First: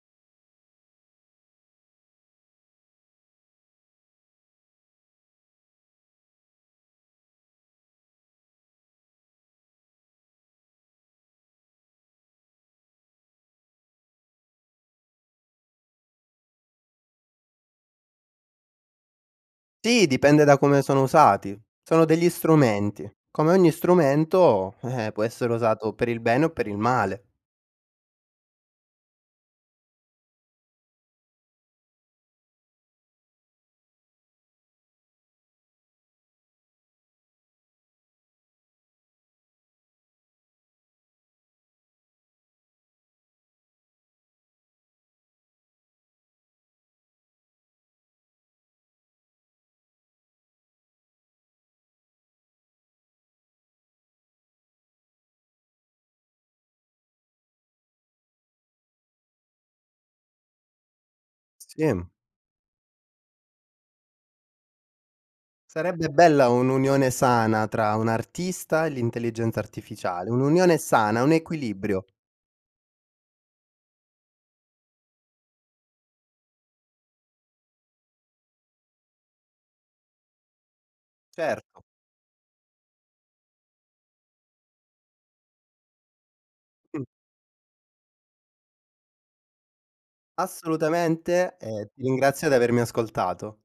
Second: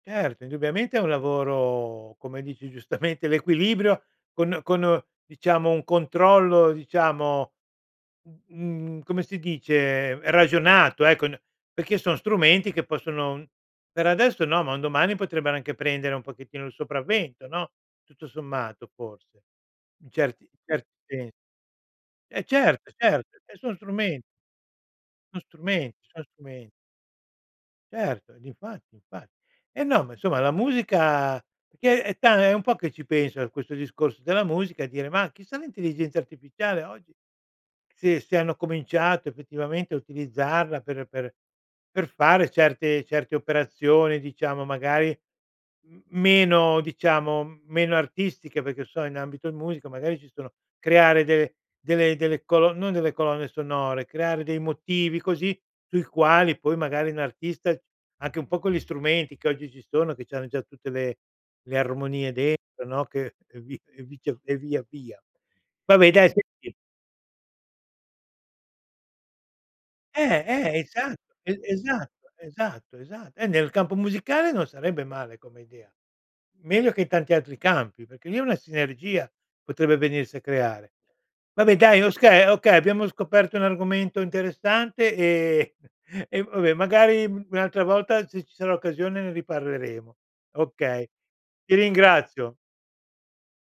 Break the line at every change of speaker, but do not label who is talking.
Certo, indubbiamente è un lavoro come dici giustamente l'equilibrio, con con uhm, diciamo, un controllo, diciamo, mhmm, mhmm, come si dice? Ragionato ecco, n perché so strumenti che possono per adesso no, ma un domani potrebbero anche prendere un pochettino il sopravvento, no, tutto sommato forse,
Sì,
in
dipende
certi
da
in
come
certi
sono
sen
usati. Sono degli
E cert
strumenti.
cert
Come
e
ogni
son strumen
strumento, eh, eh, può
so
essere
strumen
usato per il
so
bene o per
strume
il male.
Certo, uhm, difatti infa eh no, ma insomma la musica perché è ta è un po' che ci penso a questo discorso della musica e dire: "Ma chissà l'intelligenza artificiale oggi, se se hanno cominciato effettivamente a utilizzarla per per per fare certe certe operazioni, diciamo magari m meno diciamo meno artistiche: "Perché che so in ambito in musica magari ci sono creare de delle delle colo non delle colonne sonore creare dei motivi così sui quali poi magari n artista anche un po' con gli strumenti che oggi ci sono, che c'hanno già tutte le le
Sì, mhmm.
armonie dentro, no, che e vi e vice e via via
Sarebbe
vabbè, dai,
bella
senti
un'unione sana tra un artista e l'intelligenza artificiale,
Eh,
un'unione
eh, esa
sana, un
e
equilibrio.
esatto, esatto, esa eh, nel campo musicale non sarebbe male come idea. Meglio che in tanti altri campi, perché lì è una sinergia potrebbe venirsi a creare. Vabbè
Certo.
dai okay, okay, abbiamo scoperto un argomento interessante e e vabbè
Mh.
magari un'altra volta se ci sarà occasione ne riparleremo. Okay,
Assolutamente
ti
e ti ringrazio di
ringrazio.
avermi ascoltato.